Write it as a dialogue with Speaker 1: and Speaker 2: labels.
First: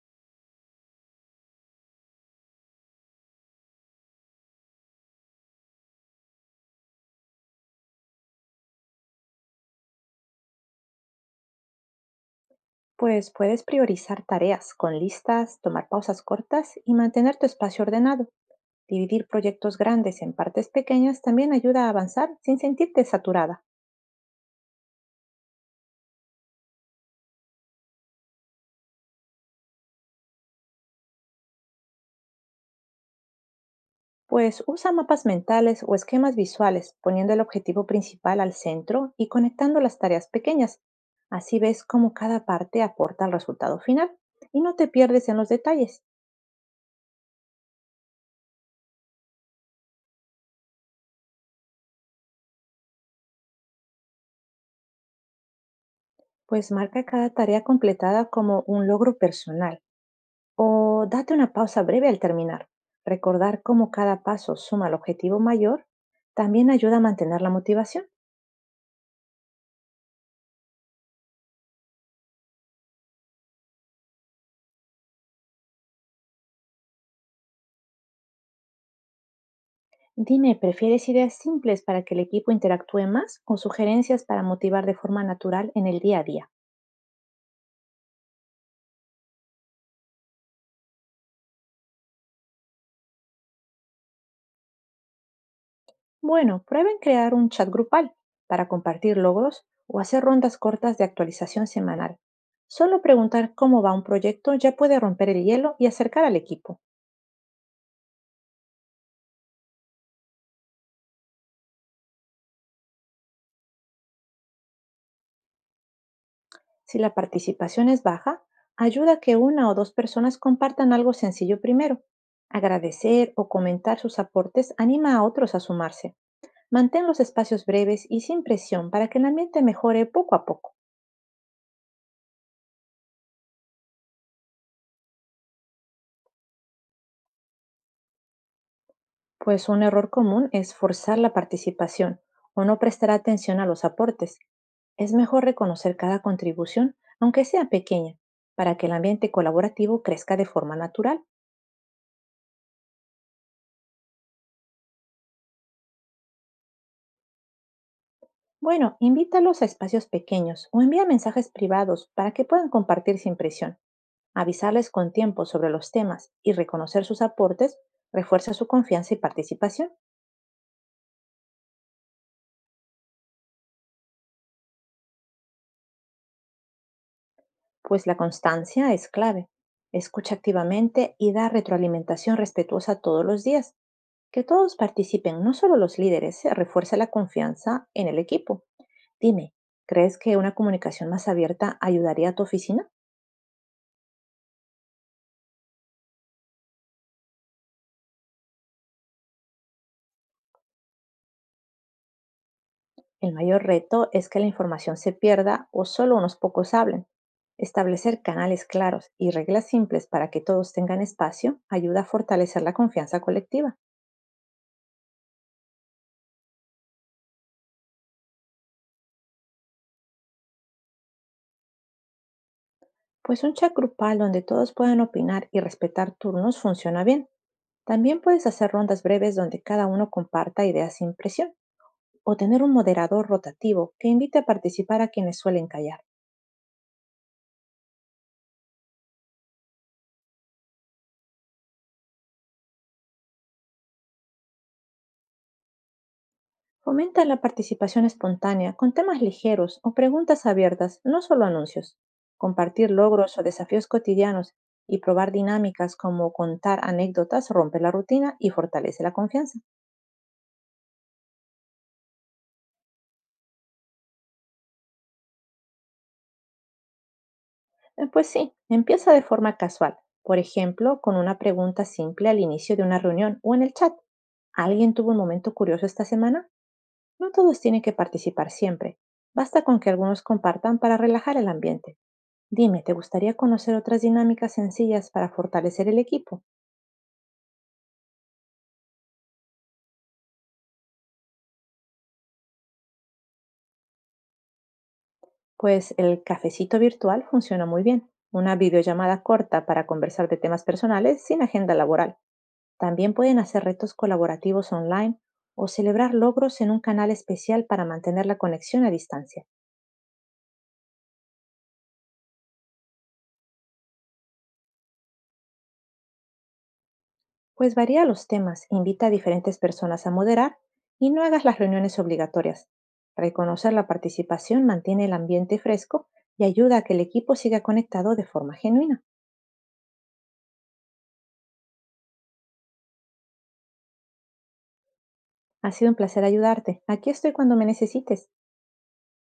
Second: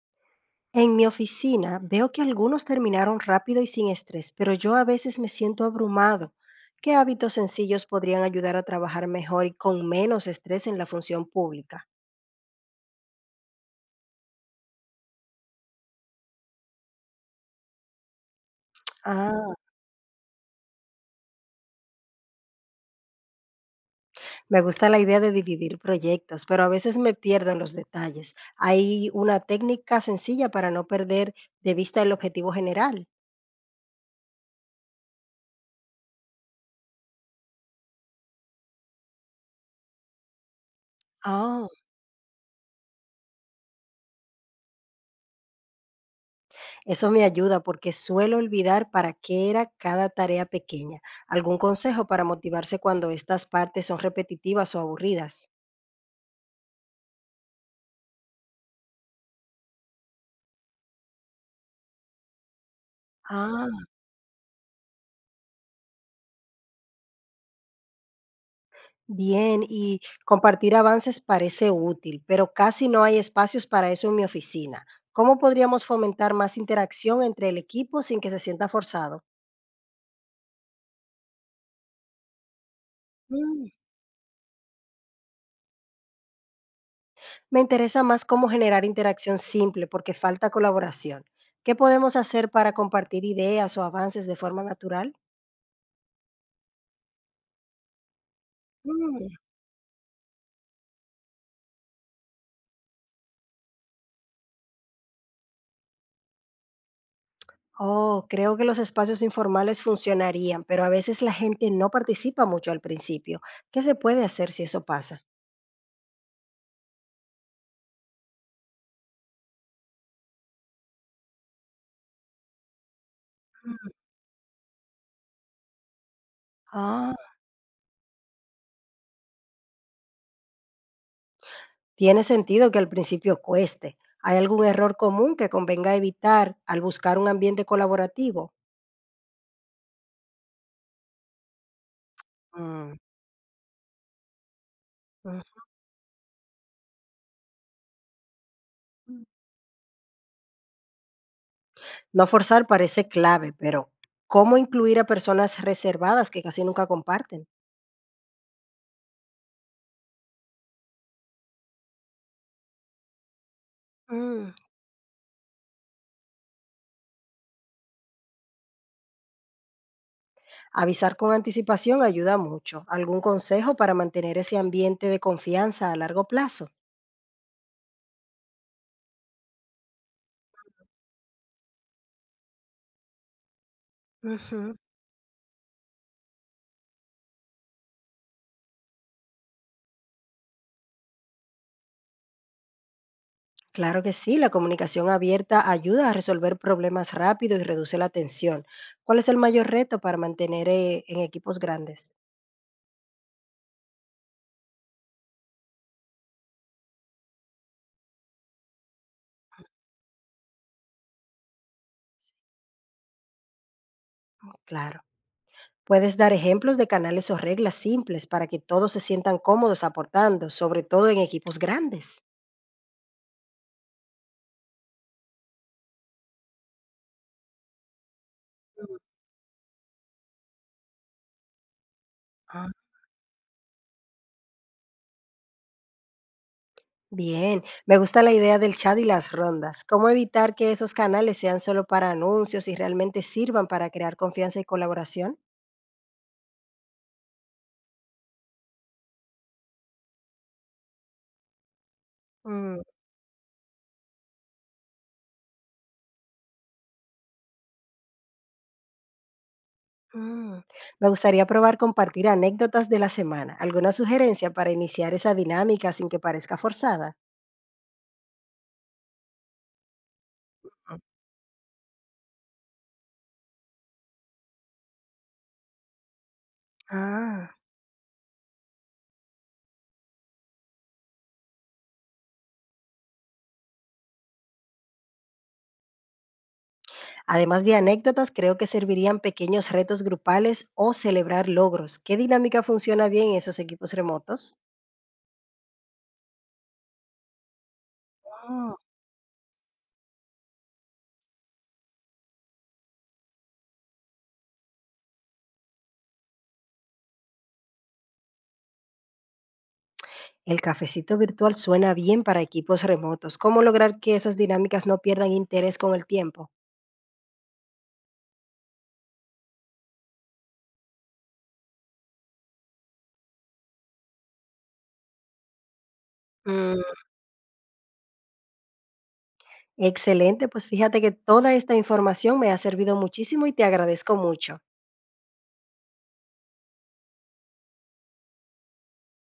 Speaker 1: En mi oficina veo que algunos terminaron rápido y sin estrés, pero yo a veces me siento abrumado. ¿Qué hábitos sencillos podrían ayudar a trabajar mejor y con menos estrés en la función pública?
Speaker 2: Pues puedes priorizar tareas con listas, tomar pausas cortas y mantener tu espacio ordenado. Dividir
Speaker 1: Ah,
Speaker 2: proyectos grandes en partes pequeñas también ayuda a avanzar sin sentirte saturada.
Speaker 1: me gusta la idea de dividir proyectos, pero a veces me pierdo en los detalles. Hay una técnica sencilla para no perder de vista el objetivo general.
Speaker 2: Pues usa mapas mentales o esquemas visuales, poniendo el objetivo principal al centro y conectando las tareas pequeñas. Así
Speaker 1: Ah.
Speaker 2: ves cómo cada parte aporta al resultado final y no te pierdes en los detalles,
Speaker 1: Eso me ayuda porque suelo olvidar para qué era cada tarea pequeña. ¿Algún consejo para motivarse cuando estas partes son repetitivas o aburridas?
Speaker 2: pues marca cada tarea completada como un logro personal. O date una pausa breve al terminar. Recordar
Speaker 1: Ah,
Speaker 2: cómo cada paso suma al objetivo mayor también ayuda a mantener la motivación.
Speaker 1: bien, y compartir avances parece útil, pero casi no hay espacios para eso en mi oficina. ¿Cómo podríamos fomentar más interacción entre el equipo sin que se sienta forzado?
Speaker 2: Dime, ¿prefieres ideas simples para que el equipo interactúe más o
Speaker 1: Mm,
Speaker 2: sugerencias para motivar de forma natural en el día a día?
Speaker 1: Me interesa más cómo generar interacción simple porque falta colaboración. ¿Qué podemos hacer para compartir ideas o avances de forma natural?
Speaker 2: Bueno, prueben crear un chat grupal para compartir
Speaker 1: Mm.
Speaker 2: logros o hacer rondas cortas de actualización semanal. Solo preguntar cómo va un proyecto ya puede romper el hielo y acercar al equipo.
Speaker 1: Oh, creo que los espacios informales funcionarían, pero a veces la gente no participa mucho al principio. ¿Qué se puede hacer si eso pasa?
Speaker 2: Si la participación es baja, ayuda a que una o dos personas compartan algo sencillo primero. Agradecer o comentar sus aportes anima a otros a sumarse. Mantén
Speaker 1: Ah,
Speaker 2: los espacios breves y sin presión para que el ambiente mejore poco a poco,
Speaker 1: tiene sentido que al principio cueste. ¿Hay algún error común que convenga evitar al buscar un ambiente colaborativo?
Speaker 2: pues un error común es forzar la participación o no
Speaker 1: Mm,
Speaker 2: prestar atención a los aportes. Es mejor
Speaker 1: ujú.
Speaker 2: reconocer cada contribución, aunque sea pequeña, para que el ambiente colaborativo crezca de forma natural.
Speaker 1: No forzar parece clave, pero ¿cómo incluir a personas reservadas que casi nunca comparten?
Speaker 2: Bueno, invítalos a espacios pequeños o envía mensajes privados para que puedan compartir sin presión.
Speaker 1: Mm,
Speaker 2: Avisarles con tiempo sobre los temas y reconocer sus aportes refuerza su confianza y participación,
Speaker 1: Avisar con anticipación ayuda mucho. ¿Algún consejo para mantener ese ambiente de confianza a largo plazo?
Speaker 2: pues la constancia es clave. Escucha activamente y da retroalimentación respetuosa todos los días. Que
Speaker 1: Ujú,
Speaker 2: todos participen, no solo los líderes, refuerza la confianza en el equipo. Dime, ¿crees que una comunicación más abierta ayudaría a tu oficina?
Speaker 1: claro que sí, la comunicación abierta ayuda a resolver problemas rápido y reduce la tensión. ¿Cuál es el mayor reto para mantener en equipos grandes?
Speaker 2: El mayor reto es que la información se pierda o solo unos pocos hablen. Establecer canales claros y reglas simples para que todos tengan espacio ayuda a fortalecer la confianza colectiva,
Speaker 1: Sí, claro. Puedes dar ejemplos de canales o reglas simples para que todos se sientan cómodos aportando, sobre todo en equipos grandes.
Speaker 2: pues un chat grupal donde todos puedan opinar y respetar turnos funciona bien. También puedes hacer
Speaker 1: Mm.
Speaker 2: rondas breves donde cada uno comparta ideas sin presión o tener
Speaker 1: Ah,
Speaker 2: un moderador rotativo que invite a participar a quienes suelen callar.
Speaker 1: bien, me gusta la idea del chat y las rondas. ¿Cómo evitar que esos canales sean solo para anuncios y realmente sirvan para crear confianza y colaboración?
Speaker 2: Fomenta la participación espontánea con temas ligeros o preguntas abiertas, no solo anuncios.
Speaker 1: Mm,
Speaker 2: Compartir logros o desafíos cotidianos y probar dinámicas como contar anécdotas rompe la rutina y fortalece la confianza.
Speaker 1: Mm, Me gustaría probar compartir anécdotas de la semana. ¿Alguna sugerencia para iniciar esa dinámica sin que parezca forzada?
Speaker 2: Pues sí, empieza de forma casual, por
Speaker 1: ¿No?
Speaker 2: ejemplo, con una pregunta simple al inicio de una reunión o en el chat. ¿Alguien tuvo un momento curioso esta semana? No
Speaker 1: Ah.
Speaker 2: todos tienen que participar siempre. Basta con que algunos compartan para relajar el ambiente. Dime, ¿te gustaría conocer otras dinámicas sencillas para fortalecer el equipo?
Speaker 1: Además de anécdotas, creo que servirían pequeños retos grupales o celebrar logros. ¿Qué dinámica funciona bien en esos equipos remotos?
Speaker 2: Pues el cafecito virtual funciona muy bien. Una
Speaker 1: Ah,
Speaker 2: videollamada corta para conversar de temas personales sin agenda laboral. También pueden hacer retos colaborativos online o celebrar logros en un canal especial para mantener la conexión a distancia.
Speaker 1: el cafecito virtual suena bien para equipos remotos. ¿Cómo lograr que esas dinámicas no pierdan interés con el tiempo?
Speaker 2: Pues varía los temas, invita a diferentes personas a moderar y no hagas las reuniones obligatorias. Reconocer la participación mantiene el ambiente fresco y ayuda
Speaker 1: Mm,
Speaker 2: a que el equipo siga conectado de forma genuina.
Speaker 1: Excelente, pues fíjate que toda esta información me ha servido muchísimo y te agradezco mucho.
Speaker 2: Ha sido un placer ayudarte. Aquí estoy cuando me necesites.